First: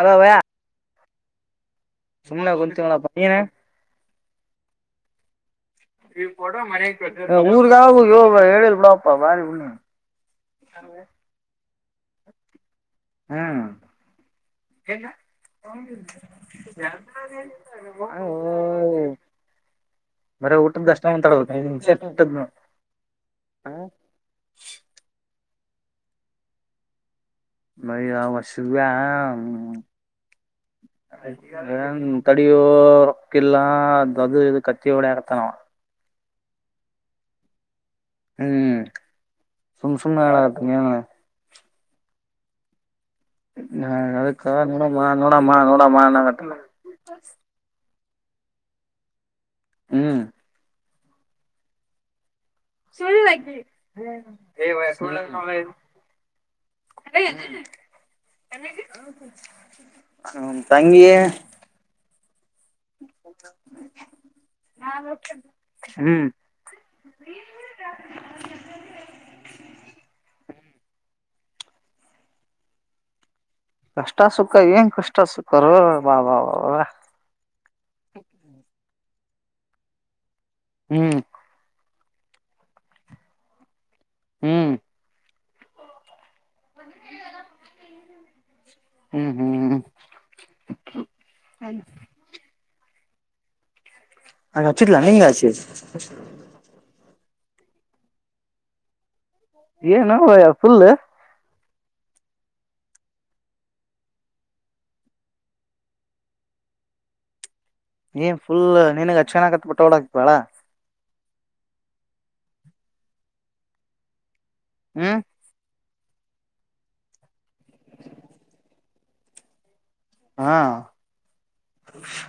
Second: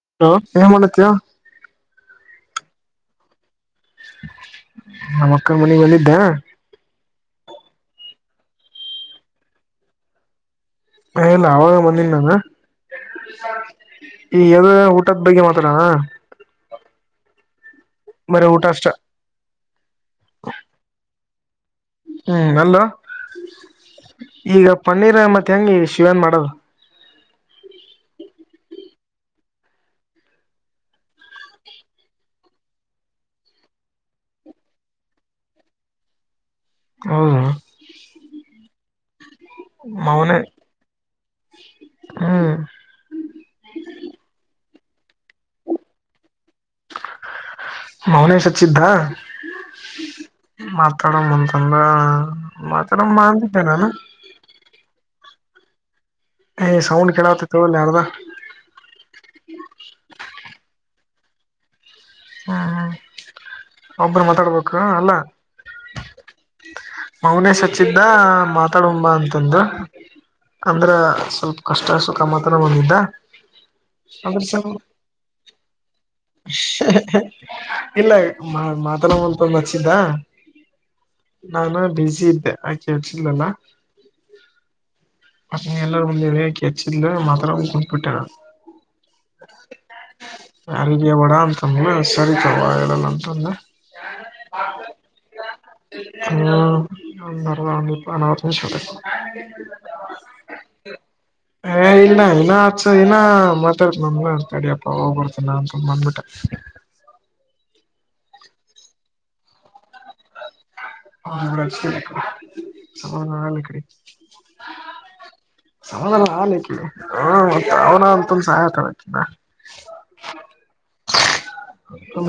ಅದವ ಹ ಏನ್ ಮಾಡತಯ [inaudible] ಸುಮಲ ಕೊಂತಾವ್ನಿ ಪಯನ ನಮ್ಮ ಅಕ್ಕ ಮನಗ್ ಬಂದಿದೆ ಊರ್ಗಾವ ಯೋ ಎಳಲ್ ಬಿಡಪ್ಪಾ ಬಾರಿ ಒ್ಣೆ ಎಲ್ಲ ಅವಾಗ ಮಂದಿನ ನಾನ ಹ್ಮ್ ಈ ಎದ ಊಟದ ಬಗ್ಗೆ ಮಾತ್ರ ಯ [inaudible] ಮರ ಊಟಷ್ಟ ಬರ ಊಟದ್ದ ಅಷ್ಟ ಉಂತಾಡಟದ ಹ್ಮ್ ಅಲ್ಲ ಈಗ ಪನ್ನೀರ್ ಮತ್ತೆ ಹೆಂಗಗೆ ಶಿವನ್ ಮಾಡದು ಬೈ ಅವ ಸ ನ್ ತಡಿಯೋ ರೊಕ್ಕಿಲ್ಲ ಅದು ಇ ಕತ್ತಿ ಹೊಡೆ ಆಗತ್ತ ನಾವ ಹಾ ಹ್ಮ್ ಸು ಸು ನಾಳ ಮೌನೆ ಆತ ಹ್ಮ್ ನಾ ಅದಕ್ಕ ನೋಡಮ್ಮ ನೋಡಮ್ಮ ನೋಡಮ್ಮಟ್ಟ ಮೌನೇಷಚ್ಚಿದ್ದ [inaudible] ಹ್ಮ್ ತ್ತಡ ಬಂತಂದ ಸಳ್ಳ ಹ ಸೌಂಡ್ ಡ ಕೆಡಾ ತ್ತಡ ಲಾಣದ ಹ್ಮ ತಂಗಿಯ ಹ್ಮ್್ಮ ಒಬ್ಬರು ಮಾತಾಡ್ಬೇಕು ಅಲ್ಲ ಹ್ಮ್ ಮೌನೇಶ್ ಹಚ್ಚಿದ್ದ ಮಾತಾಡಂಬ ಅಂತಂದು ಅಂದ್ರ ಸ್ವಲ್ಪ ಕಷ್ಟಸಕ ಮಾತ್ರ ಬಂದಿದ್ದ ಕಷ್ಟ ಅದ್ರ ಸುಖ ಸಲ ಏನ್ ಕಷ್ಟ ಸುಖ ರ ಬಾ ಬಾ ಬ ಇಲ್ಲ ಮಾತಲ್ಲ ಮಲ್ಪಂದು ಹಚ್ಚಿದ್ದ ಹ್ಮ್ ನಾನು ಬಿಜಿ ಇದ್ದೆ ಆ ಕೇಳ್ಸಿಲ್ಲಲ್ಲ ಹ್ಮ್ ಅ ಎಲ್ಲರ ಒಂದೆ ಹೆಚ್ಚಿಲ್ಲ ಮಾತ್ರ ಕುಂಟಿಬಿತ್ತಲ್ಲ ಡಬಿಟ್ಟ ಹ್ಮ್ ಹ್ಮ್ ಯಾರಿಗೆ ಬಡ ಅಂತ ಸರಿತವಾ ಹೇಳಲ್ಲ ಂದ [inaudible] ಹಾಗ ಹಚ್ಚಟ್ಲ ನೀಂಗ ಹಚಿ ಹ ಅದ ಅನವ ಏನ ನವಯ ಫುಲ್ ಇನ ಇನ್ನ ಆ ಇನ್ನ ಮಾತಾಡ್ತ ನ ಅಡಪ್ಪ ಹೋಗ್ಬರ್ತನ ಅಂತ ಬಂದಬಿಟ್ಟ ಏ ಫುಲ್ ನನ್ಗ ಅಕ್ಷಿಣ ಆಕತ್ ಪಟವಾಡ ಹಾಕ್ತಿವಾಾಳ [unintelligible] ಹ್ಮ ಸಮಧಾನ ಆಾಲ ಹ ಅವಣ ಅಂತ ಸಹಾಯ ತಾಗೋಟಿದಿಲ್ಲ ಹಾ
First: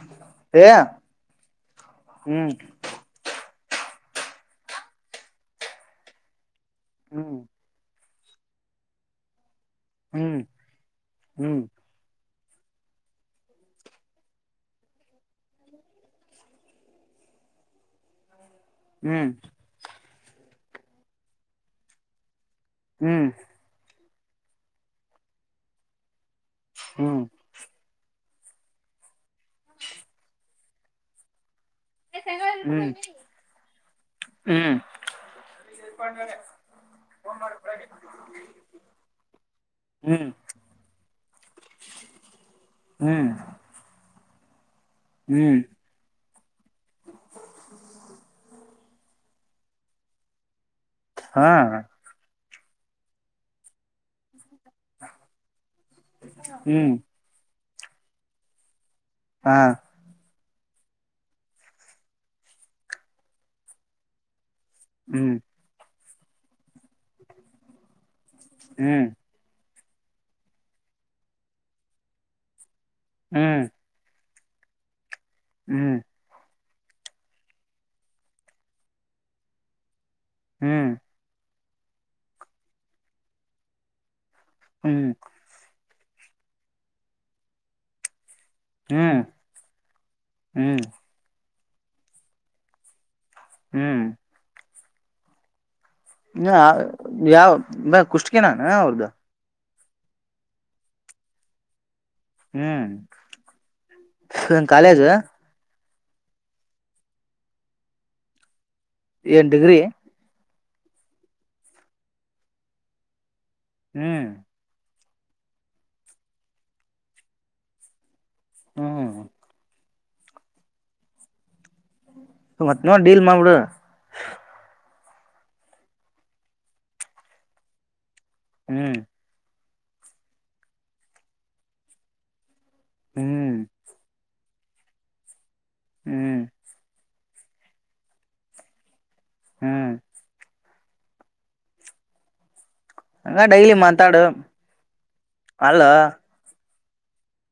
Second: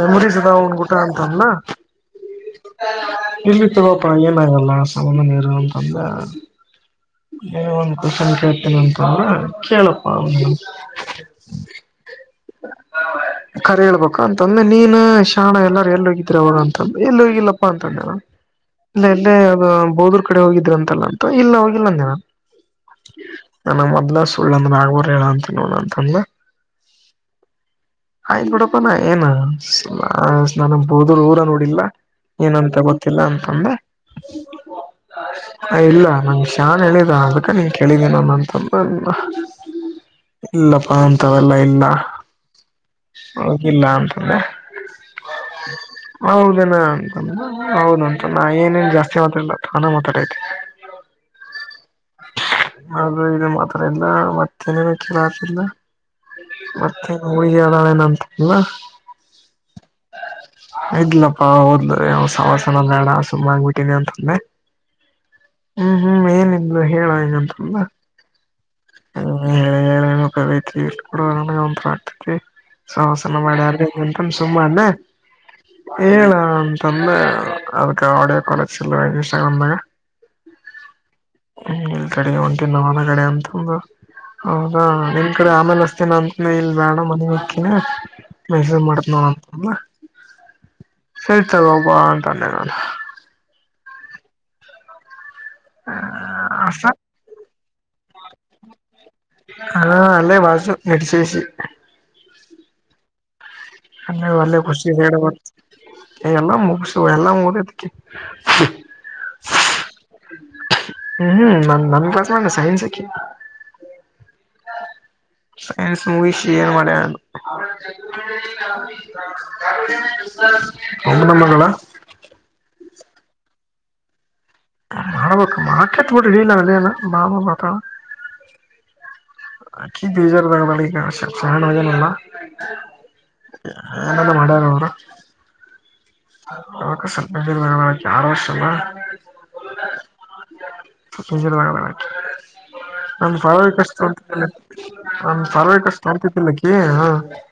ಮೆಮೋರಿ ಸದ ಏ ಹ ಗಟೆ ಅಂತನ್ ನ ಹ್ಮ್ ಇಲ್ಲಿತ್ತುವಪ್ಪ ಏನಾಗಲ್ಲ ಸಾಮ ನೀರು ಅಂತಂದ ಹ್ಮ್ ನೀ ಒಂದ ಕೊಸನ್ ಕೆಲತಿನಿಅಂತಂದ್ರ ಕೆಳಪ್ಪ ಹ್ಮ್ ಹ್ಮ್ [inaudible] ಕರಿ ಹೇಳ್ಬೇಕಾ ಅಂತಂದ್ರೆ ನೀನ್ ಶಾಣ ಎಲ್ಲಾರ ಎಲ್ಲಿ ಹೋಗಿದ್ರ ಅವಾಗ ಅಂತಂದ್ರೆ ಎಲ್ಲಿ ಹೋಗಿಲ್ಲಪ್ಪಾ ಅಂತಂದೆ ಇಲ್ಲ ಹ್ಮ್ ಎಲ್ಲೇ ಅದು ಬೋದೂರ್ ಕಡೆ ಹೋಗಿದರು ಅಂತಲ್ಲ ಅಂತ ಇಲ್ಲ ಹೋಗಿಲ್ಲಂದೆ ನಾನು ಹ್ಮ್ ನನ್ನ ಮೊದ್ಲ ಸುಳ್ಳಂದ್ರ ಆಾಗಬರ್ ಹೇಳಂತ ನೋಡಂತಂದ ಹ್ಮ್ ಆಯ್್ ನೋಡಪ್ಪಾನ ಏನ ನಾನ ಬೋದರು ಊರ ನೋ ಇಲ್ಲ ಏನಂತ ಗೊತ್ತಿಲ್ಲ ಅಂತ ಅಂದೆ ಹ್ಮ್ ಹ ಇಲ್ಲ ನಂಗ ಶಾನ್ ಹೇಳಿದ ಅದಕ್ಕ ನೀನ್ ಕೇಳಿದೀನಾನ ಅಂತಂದಲ್ಲ ಹ್ಮ್ ಇಲ್ಲಪ್ಪ ಅಂತವೆಲ್ಲ ಇಲ್ಲ ಹ್ಮ್ ಹೋಗಿಲ್ಲ ಅಂತ ಅಂದೆ ಹ್ಮ್ ಹೌದೇನಾ ಅಂತ ಅಂದ ಹೌದು ಉಂಟು ನಾ ಏನ ಜಾಸ್ತಿ ಮಾತ್ರಾಲ್ಲ ತಾನಾ ಮಾತಾಡ ಐತಿ ಹಾ ಅದು ಇದು ಮಾತ್ರ ಇಲ್ಲ ಮತ್ತೇನೇ ಮಕ್ಕೆಲ್ಲ ಆತಿಲ್ಲ ಮ ಹ್ಮ್ ಹುಳಗಿ ಅಳ ಏನಂತ ಇಲ್ವಾ ಹಾ ಇ್ಲಪ್ಪಾ ಹಓದ್ಲ ಸವಾಸನ ಮೇಡ ಸುಮ್ಮ್ ಆಗ್ಬಿಟ್ಟಿನಿ ಅಂತಂದೆ ಹ್ಮ್ ಹ್ಮ್ ಹ್ಮ್ ಏನಂದು ಹೇಳ ಏನಂತಂದ್ರ ಹ್ಮ್ ರ ಕಡ ನನ ಒಂರ ಆತಕ್ಕೆ ಶವಸನ ಮಾಡ ಹ್ಮ್ ನಮ ಸುಮಾನ ಹ್ಮ್ ಹೇಳ ತಂದ ಅದಕ್ಕೆ ಆಡಿಯೋ ಕಾಲಕ್ಸ್ ಇನ್ಸ್ಟಾಗ್ರಾಮ್ ದಾಗ ಹ್ಮ್ ಹ್ಮ ಇಲ್ತಡೆ ಒಂಟ ನ ಒಲಗಡೆ ಅಂತಂದು ಹದ ಹ್ಮ್ ನಿನ್ ಕಡೆ ಆಮೇಲೆಸ್ತೇ ನಾನು ಮೇಲ್ ಬೇಣ ಮನಿಗ್ ಹೊಕ್ಕಿನ ಮೆಸಜ್ ಮಾಡತ್ ನೋ ಹ್ಮ್ ಹ್ಮ್ ಅಂತ ಹ್ಮ್ ಹಳ್ತದ ಒಬ್ಬ ಅಂತೆ ನಾನು ಹ್ಮ್ ಹ ಅಷ್ಟ ಯಾವ ಕುಷ್ಟಕನಾನ ಅವ್ರಗ ಹಾ ಅಲ್ಲೇ ವಾಸು ನೆಡಶೇಿಸಿಿ ಹ್ಮ್ ಹನ್ಯಡ ವಲಿ ಇನ್ ಕಾಲೇಜ್ ಗೊಸಿಗ್ಯಾಡ್ ಎಲ್ಲಾ ಮುಗಸು ಎಲ್ಲಾ ಮುದದಕ್ಕೆ ಏನಾ ಡಿಗ್ರಿ ಹ್ಮ್ ಹ್ಮ್ ನ ನಂದಸೈನಾ ಸೈನ್ಸ್ ಅಕಿ ಹ್ಮ್ ಸೈನ್ಸ್ ಮೂವಿಷಿ ಏನ ಮಾಡ್ಯಾರ ಹ್ಮ್ ಎಂತ ಮಂದಂದಳ [inaudible] ಮತ್ ನೋಡ ಡೀಲ್ ಮಾಡ್ಬಿಡು ಮಾಡ್ಬೇಕು ಮಾಡಕತ್ಬಟ್ಟಿಡಲಿಲ್ಲ ಮ ಬಾ ಮಾತಾಡ ಹ್ಮ್ ಅಕಿ ಬೀದರ್ ಧಾಗ್ ಅದಾಲ್ ಈಗಬಜಾರ ಸಲ್ಲ [unintelligible] ಹ್ಮ್ ಎಲ್ಲ ಮಾಡ್ಯಾರ ಅವರು ಹ್ಮ್ ಯಕ್ಕ ಸ್ವಲ್ಪ ಯಾರ ವರ್ಷ ಅಲ್ಲ ಹ್ಮ್ ನಿ ಬಿ [inaudible] ನಮ ಹಂಗ ಪರವಾಗಿ ಡೈಲಿ ಕಷ್ಟು ಮಾತಾಡು ನಮ ಅಲ್ಲ ಪರವಾಗಿಕ್ಕೆಷ್ಟು ತಡ್ತತಿಲಕ್ಕಿ ಹ [unintelligible] [inaudible]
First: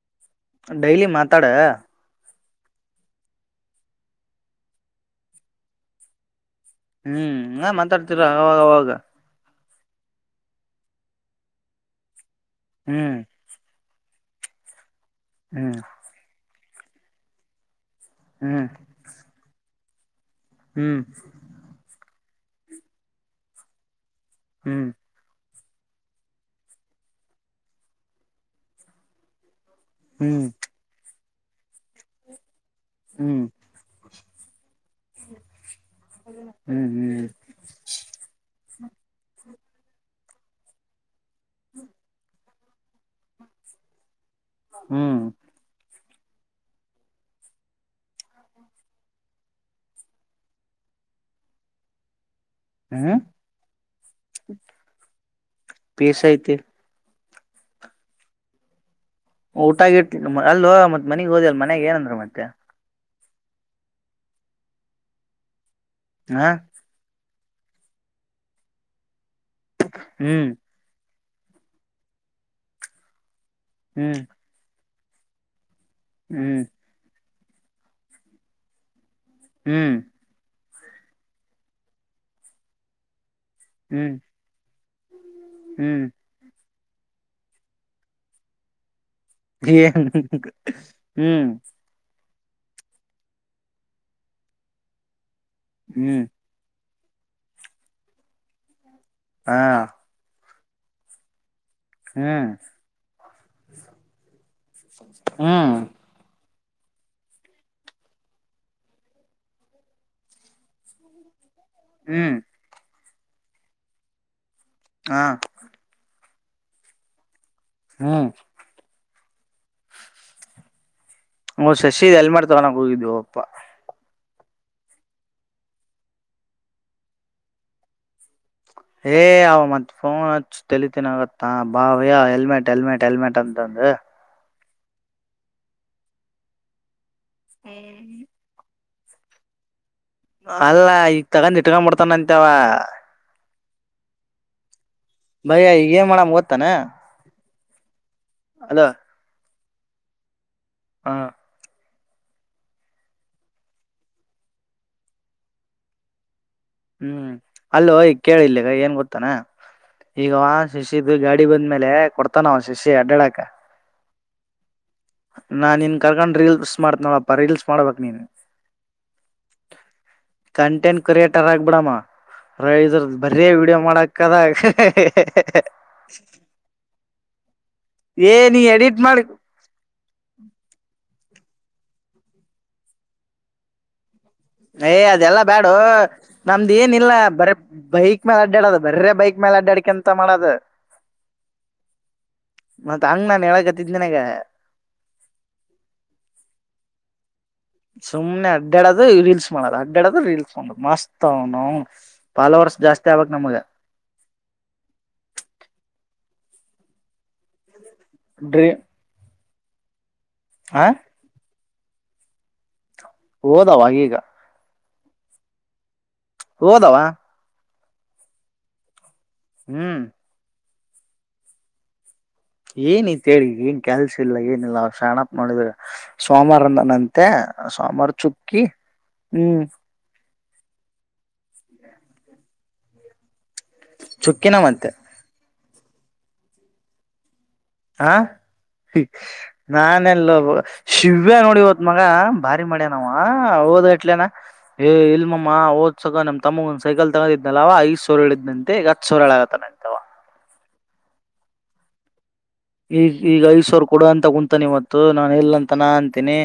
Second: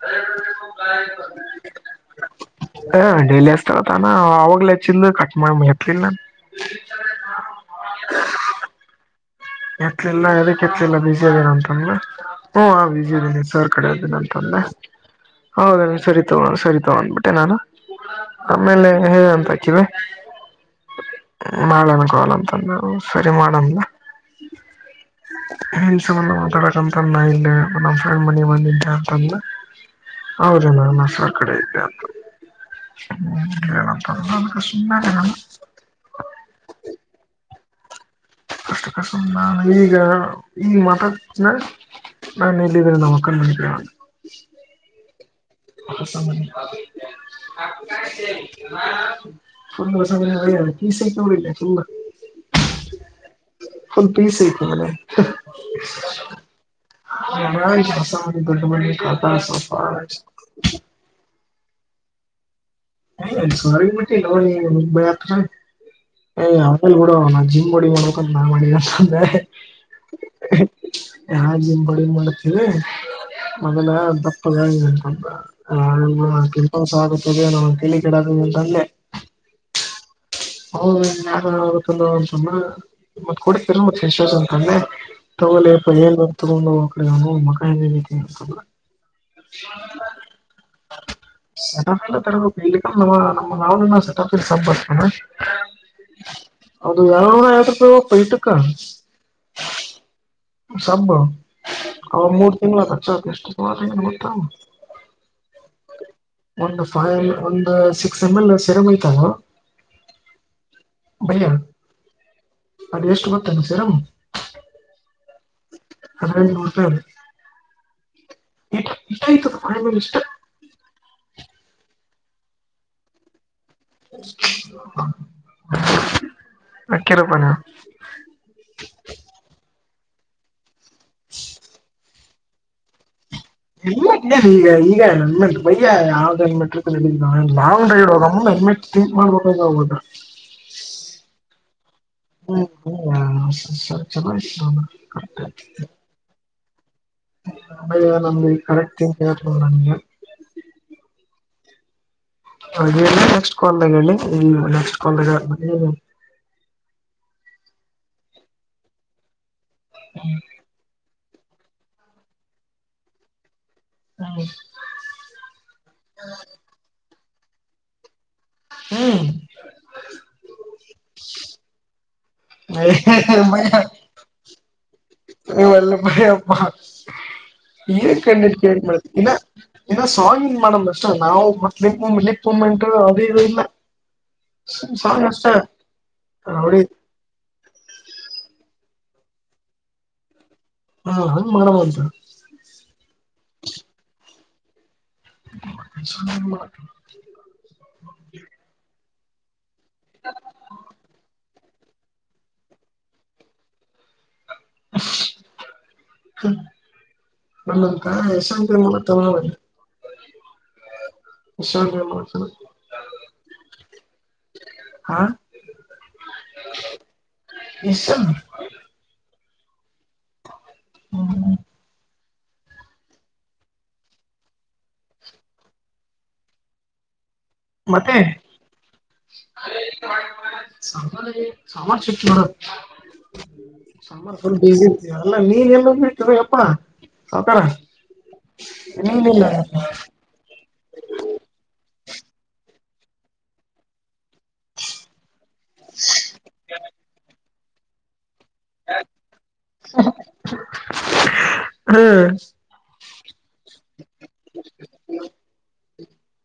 ಡೈಲಿ ಮಾತಾಡ ಹ ಡೈಲಿ ಹಸ್ತಾರ ತಾನ ಅವಾಗ್ಲಚ್ಚಂದು ಕಟ್ ಮಾಡ ಮತ್ತಲಿಲ್ಲ ನನ್ ಹ್ಮ್ ಹ ಮಾತಾಡ್ತಿರ ಅವಾಗಾಗ ಎತ್ಲಿಲ್ಲ ಅದಕ್ಕೆ ಎತ್ಲಿಲ್ಲ ಬಿಸಿ ಇದೀನ ಅಂತಂದ್ರೆ ಹ ಬಸಿ ಹ್ಮ್ ಇದೀನಿ ಸರ್ ಕಡೆದಿನ ಅಂತಂದೆ ಹ್ಮ್ ಹೌದ ಸರಿ ತಗೊಂಡ ಸರಿ ತಗೊಂಡ್ಬಿಟ್ಟೆ ನಾನು ಹ್ಮ್ ಆಮೇಲೆ ಹೇಂತ ಹಾಕಿವೆ [inaudible] ಹ್ಮ್ ನಾಳೆನಕಾಲ ಅಂತಂದ್ರ ಸರಿ ಮಾಡ ಹ್ಮ್ ಎನ್ಸಬಾನ ಮಾತಾಡಕ್ಂತ ಇಲ್ಲ ನಮ್ಮ್ ಮನಿ ಬಂದತ [inaudible] ಹ್ಮ್ ಹೌದನ ನಸ ಕಡೆ ಇದೆ ಅಂತ ಹ್ಮ್ ಹ್ಮ ಹೇಳಂತ ನಷ್ಟ ಹ್ಮ್ ಹ್ಮ್ ಕಷ್ಟ ಕಷ್ಟ ನಾನು ಈಗ ಈಗ ಮಾತಡತೆನ್ನ ನಲ್ಲಿ ಇ ನೋಕನ್ ನನ [inaudible] ಹ್ಮ್ [inaudible] ಸಡಲ್ಲ ತುಂಬಾ [inaudible] ಹ್ಮ್ ಪುಲ್ ಪೀಸ್ ಐತ ಮನೆ ಪೀಸ್ ಐತಿ ಹೊಸ ದೊಡ್ ಮಾಡ [inaudible] ಊಟಾಗಿ ಅಲ್ಲಿ ಮತ್ತತ್ ಮನಗ್ ಹೋದಲ್ ಮನ್ಯಗ್ ಏನಂದ್ರ ಮತ್ತೆ [unintelligible] ಹ ಜಿಮ್ ಬಾಡಿ ಮಾಡ್ಬೇಕಂತ ನಾ ಮಾಡಿದ್ರ ಹ್ಮ್ ಹ ಜಿಮ್ ಬಾಡಿ ಮಾಡತೀರಿ ಮೊದಲ ಹ್ಮ್ ದಪ್ಪದಾಗಿಂತ ಹ ಹ್ಮ್ ಕೆಲಸ ಆಗುತ್ತದೆ ನಾ ತೆಲಿ ಕೆಡ ಅಂತ ಅಂದೆ ಹ್ಮ್ ಹೌದ ಯತ್ತಲ್ಲಲ್ಲ [inaudible] [unintelligible] ಮಕ್ಕ ಹ್ಮ್ ಹ್ಮ್ ಎಲ್ಲ ಹ್ಮ್ ನ ನಮ್ಮ ನಾ ಸೆ ಬರ್ತ ಹ್ಮ್ ಅದು ಯಾವ ಐವತ್ತು ರೂಪಾಯಿ ಒ ಊಟಕ್ ಹಾ ಸಂಭವ ಅವ ಹ್ಮ್ ಮೂರ್ ತಿಂಗ್ಗಳ ಖರ್ಚತ ಎಷ್ಟು ಸುಮಾರ ಗೊತ್ತ ಹ್ಮ್ ಒಂದು ಫೈ ಒಂದು ಸಿಕ್ಸ್ ಎಮ್ ಎಲ್ ಸರಮ್ ಐ್ತಲ್ವಾ ಬೈಯ ಹ್ಮ ಅದ ಎಷ್ಟು ಗೊತ್ತಂನ ಸೀರಮ್ ಹ್ಮ ಹಲ ನಮಸ್ಕಾರ ಹ್ಮ ಇಟ ಇಟ ಐತಿ ಬಾಯಿ ಮೇಲೆ ಇಷ್ಟ ಹ್ಮ ಶಶಿಗೆ ಹೆಲ್ಮೆಟ್ ತಗೊಳಕ್ ಹೋಗಿದ್ದ್ವ ಅಪ್ಪಾ ಅಕ್ಕರಪಾನ [unintelligible] ಏ ಅವ ಮತ್ತ್ ಫೋನ್ ಹಚ್ಚ ತಲಿತಿನ ಕತ್ತನ್ ಬಾವ್ಯ ಹೆಲ್ಮೆಟ್ ಹೆಲ್ಮೆಟ್ ಹೆಲ್ಮೆಟ್ ತಂತಂದ ಹೆಲ್ಮೆಟ್ ಇದೆ ಈಗ ಈಗ ನನ್ಮೆಂ ಬಯ್ಯ ಯಾವ್ದ ನನ್ಮೆಟ್ರ ನಡ ಲಾಂಗ್ ಡ್ರೈವ್ೋಗ ನನ್ಮೆ ಮಾಡಗಟಾಯ ನದ ಅಲ್ಲ ಈಗ ತಗೊಂಡ್ ಇಟ್ಕೊಂಡ್ಬಡ್ತಾನ ಅಂತವ ಸರ್ ಚಲ ಭಯ್ಯ ಈಗ ಏನ್ ಮಾಡಮ್ ಗೊತ್ತಾನ ಅಯ್ಯೋ ನಂದ್ ಇಲ್ಲಿ ಕರೆಟ್ ಚಿಂತಿ ಹ ಹಾ ಹಾಗ ನೆಕ್ಸ್ಟ್ ಕಾಲ್ದಾಗ ಹೇಳಿ ನೆಕ್ಸ್ಟ್ ಕಾಲ್ಾಗ ಹ್ಮ್ ಅಲ್ಲ ಈ ಕೇಳಿಲ್ಲಿ ಏನ್ ಗೊತ್ತಾನ ಈಗ ಶಶಿದ ಗಾಡಿ ಅಡಿ ಬಂದ್ಮೇಲೆ ಕೊಡ್ತಾನ ಶಿಷ್ಯ ಅಡ್ಡಾಡಕ ಹೌ ನಾ ನೀನ್ ಕರ್ಕೊಂಡ್ ರೀಲ್ಸ್ ಮಾಡ್ತ್ ನೋಡಪ್ಪಾ ರೀಲ್ಸ್ ಮಾಡ್ಬಕ್ ನೀನ್ ಹ್ಮ ಕಂಟೆಂಟ್ ಕ್ರಿಯೇಟರ್ ಆಗ್ಬಿಡಾಮ ರ್ರ ಬರೀ ವೀಡಿಯೋ ಮಾಡಕದ ನೀ ಎಲ್ಲ ಮಮ್ಮ ಏ ಕಣ್ಣ ನೀ ಕೇಳಿ ಮಾಡ ಎಡಿಟ್ ಮಾಡಿ ಇನ್ನ ಇನ್ನ ಸಾಂಗ್ ಇನ್ ಪಷ್ಟು ನಾವು ಮಟ್ಲಿಲಿಕ್ಂಟ ಅದೇ ಇದು ಇಲ್ಲ ಏಯ್ ಸಾಂಗ್ ಅದೆಲ್ಲಾ ಅಷ್ಟೇ ಬ್ಯಾಡು ನಮ್ದ ರೌಡಿ ಏನ ಇಿಲ್ಲ ಬರ ಬೈಕ್ ಮೇಲೆ ಅಡ್ಡಾಡದ ಬರ್ರೇ ಬೈಕ್ ಮೇಲೆ ಅಡ್ಡಾಡಡ್ಕಂತ ಮಾಡದು ಹ ಹಂಗ್ ಮಾಡಮ ಅಂತ ಮತ್ತ ಹಂಗ ನಾನ್ ಹೇಳ ಗತ್ತಿದ ನನ್ಗ ಹೂ ಸುಮ್ಮ್ನೆ ಅಡ್ಡಾಡೋದು ರೀಲ್ಸ್ ಮಾಡದು್ ಅಡ್ಡಾಡದು ರೀಲ್ಸ್ ಮಾಡ್ ಮಸ್ತ್ ಅವನನೌನ್ ಫಾಲ್ಲೋರ್ಸ್ ಜಾಸ್ತಿ ಆಗಬಕ್ ನಮಗ ಹ್ಮ ನಮ್ಮಂತ ಡ್ರೀ ಯಶಂತಿ ಮೂ ತಿ ಹ ಅ ಮಾಡ ಹೋದಾವ ಈಗ ಹಾ ಹೋದಾವ ಎಷ್ಟ ಹ್ಮ್ ಹ್ಮ ಏನಿತ್ೇಳಿ ಏನ್ ಕೆಲ್ಸ ಇಲ್ಲ ಏನಿಲ್ಲ ಅವ್ರು ಶರಣಪ್ಪ ನೋಡೋಿದ್ರೆ ಸೋಮವಾರಿಂದ ನನ್ ತ್ತ ಸೋಮಾರ ಮತ್ತೆ ಚುಕ್ಕಿ ಹ್ಮ್ ಸಾಮಾನ ಚಟ್ಟಿ ಹೊರ ಸ್ವಲ್ಪ ಚುಕ್ಕಿನ ಮತ್ತೆ ಬಿರ್ ಅಲ್ಲ ನೀರ್ ಎಲ್ಲ ಬಿಟ್ಟ ಅಪ್ಪ ಹಾ ನಾನೆಲ್ಲ ಶಿವ್ಯ ನೋಡಿವತ್ತು ಮಗ ಭಾರಿ ಮಡ್ಯಾನ ನಾವ್ ಹಓದ್ ಅಟ್ಲನ ಏ ಇಲ್ ಮಮ ಓದ್ಸಗ ನಮ್ ತಮಗ ಒಂದ್ ಸೈಕಲ್ ತಗೊಂಡಿದನಲ್ಲ ಐಸ್್ರು ಹೇಳಿದ ನಂತೆ ಈಗ ಹತ್ತು ಸುಳ್ಳ ಆಗತ್ತಾನೆಂತವ ಹ್ಮ್ ಈಗ ಈಗ ಐದ್ಸವ್ರ ಕೊಡ ಅಂತ ಕುಂತಾನ ಇವತ್ತು ನಾನು ಎಲ್ಲ ಅಂತಾನ ಅಂತೀನಿ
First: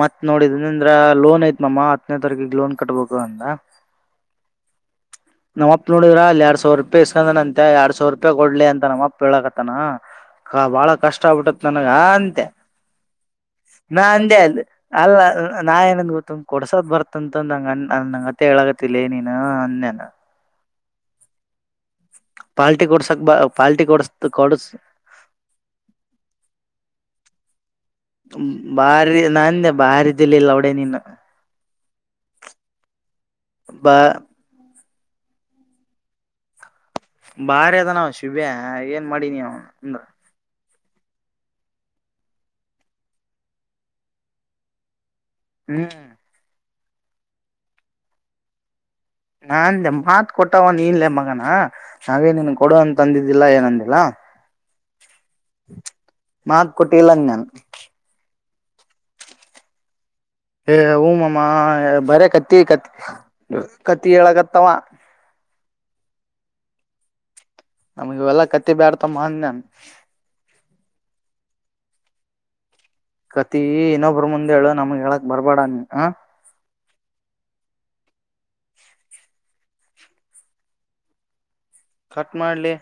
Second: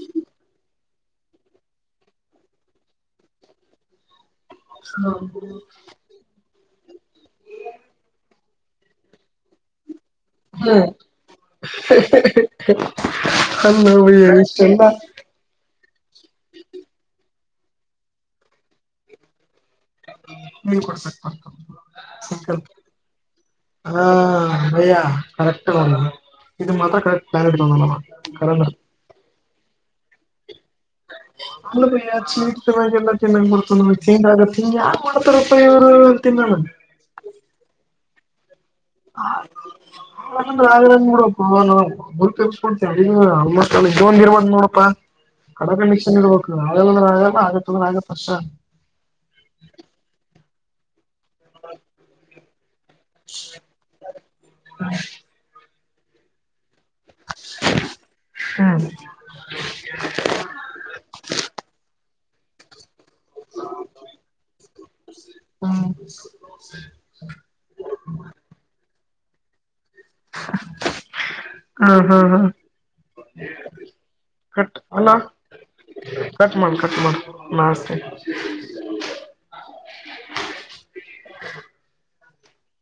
ಮತ್ ನೋಡಿದ ಅಂದ್ರ ಲೋನ್ ಐತ್ ಮಮ ಹತ್ತನೇ ತಾರೀಕಿಗೆ ಲೋನ್ ಕಟ್ಬೇಕು ಅಂದ ನಮ್ಮಪ್ಪ ನೋಡಿದ್ರ ಅಲ್ಲಿ ಎರಡ್ ಸ ಸಾವರ್ ರೂಪಿ ಇಸ್ಕಂದ ಅಂತೆ ಎರಡ್ ಸಾವಿರ ರೂಪಾಯ ಕೊಡ್ಲಿ ಅಂತ ನಮ್ಮಪ್ಪ ಹೇಳಕತನ ಬಾಳ ಹ್ಮ್ ಕಷ್ಟ ಆಗ್ಬಿಟ್ಟತ್ ನನಗ ಅಂತೆ ಹಣ್ಣು ಬಯ್ಯ ನಂದೆ ಅದು ಇಷ್ಟೆಲ್ಲ ಅ ಅಲ್ಲ ನಾ ಏನಂದ್ ಗೊತ್ತ ಕೊಡ್ಸ್ದ್ ಬರ್ತಂತ ನಂಗ ನಂಗತೆ ಹೇಳಗತಿಿಲ್ಲ ನೀನು ಅನ್ೇ ನೀವು ಪಡ್ತತ [unintelligible] ಪಾರ್ಟಿ ಕೊಡ್ಸಕ್ ಬಾ ಹಾ ಭಯ್ಯ ಕರೆಕ್ಟ್ ಇದು ಮಾತ್ರ ಕರೆಕ್ಟ್ ಕರೆನ ಬಾರಿ ನಾನ್ೆ ಬಾರಿ ಇದಿಲ್ [unintelligible] ಅಲ್ಲ ಬಯ ಚೀಟ್ ಚೆನ್ನಾಗ ಎಲ್ಲ ಚೆನ್ನಾಗಿ್ ಬಡ್ತ ಬಾ ನಮಗೆ ಚೇ್ ಆಗ ಹಂಗೆ [unintelligible] ಬಾರಿ ಅದ ನಾವ ಶಿಬಿ ಏನ್ ಮಾಡಿನಿ ಅಂದ್ರ ನೋಡಪ್ಪಾ ನಾ ಗುರ್ತಿರ್ಸ್ಕೊಡ್ತ ಆಲ್ೋಸ್ಟ್ ಅಲ್ಲಿ ಒಂದ ಇರ್ಬ್ ನೋಡಪ್ಪಾ ಕಡೆ ಹ್ಮ್ ಕಂಡಿಕ್ಷನ್ ಇಡ್ಬೇಕು ನಳೆ ತೊಂದ್ರ ಆಗಲ್ಲ ಆಗ ತೊಂದ್ರ ಆಗತ್ ಅಷ್ಟ ನನ್ ಮಾತ್ ಕೊಟ್ಟವನ್ ನೀನ್ ಲೆ [unintelligible] ಹಾಗ ನಾವೇನನ್ ಕೊಡು ಅಂತ ಅಂದಿದ್ದಿಲ್ಲ ಏನಂದಿಲ್ಲ ಮಾತ್ ಕೊಟ್ಟಿಲ ಆನ್ [unintelligible] ಹ್ಮ್ಮ್ ಏ ಹೂ ಮಾಮ ಬರೇ ಕತ್ತಿ ಕತ್ತ ಕತ್ತಿ ಹೇಳಗತ್ತಾವ ಹ್ಮ್ [unintelligible] ನಮಗ ಇವೆಲ್ಲಾ ಕತ್ತಿ ಬ್ಯಾಡ್ತಮಂದ ನನ್ ಹಾ ಹಾ ಹಾ ಕತಿ ಇನ್ನೊಬ್ರ ಮುಂದೆೇಳು ಕಟ್ ನಮಗ್ ಹೇಳಕ್ ಬರ್ಬೇಡ ನೀ ಹ ಬಕ ಮಾಡಷ್ಟತೆ [unintelligible] ಕಟ್ ಮಾಡ್ಲೆ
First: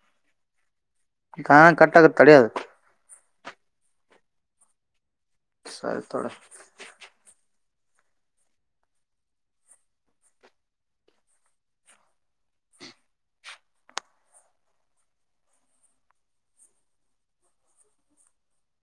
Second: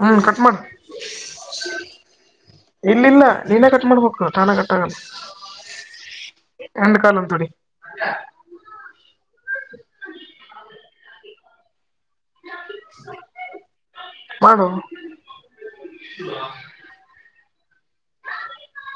ಹ್ಮ್ಮ್ ಕಟ್ ಮಾಡು ಹಾ ಕಟ್ಟಾಗುತ್ತೆ ತಡೆಯದು ನೀಿನೇ ಕಟ್ ಮಾಡ್ಬೇಕು ತಾನೇ ಕಟ್ಟಗಲ್ಲ ಸರಿ ತೋಡ [unintelligible] [unintelligible] ಮಾಡು [unintelligible]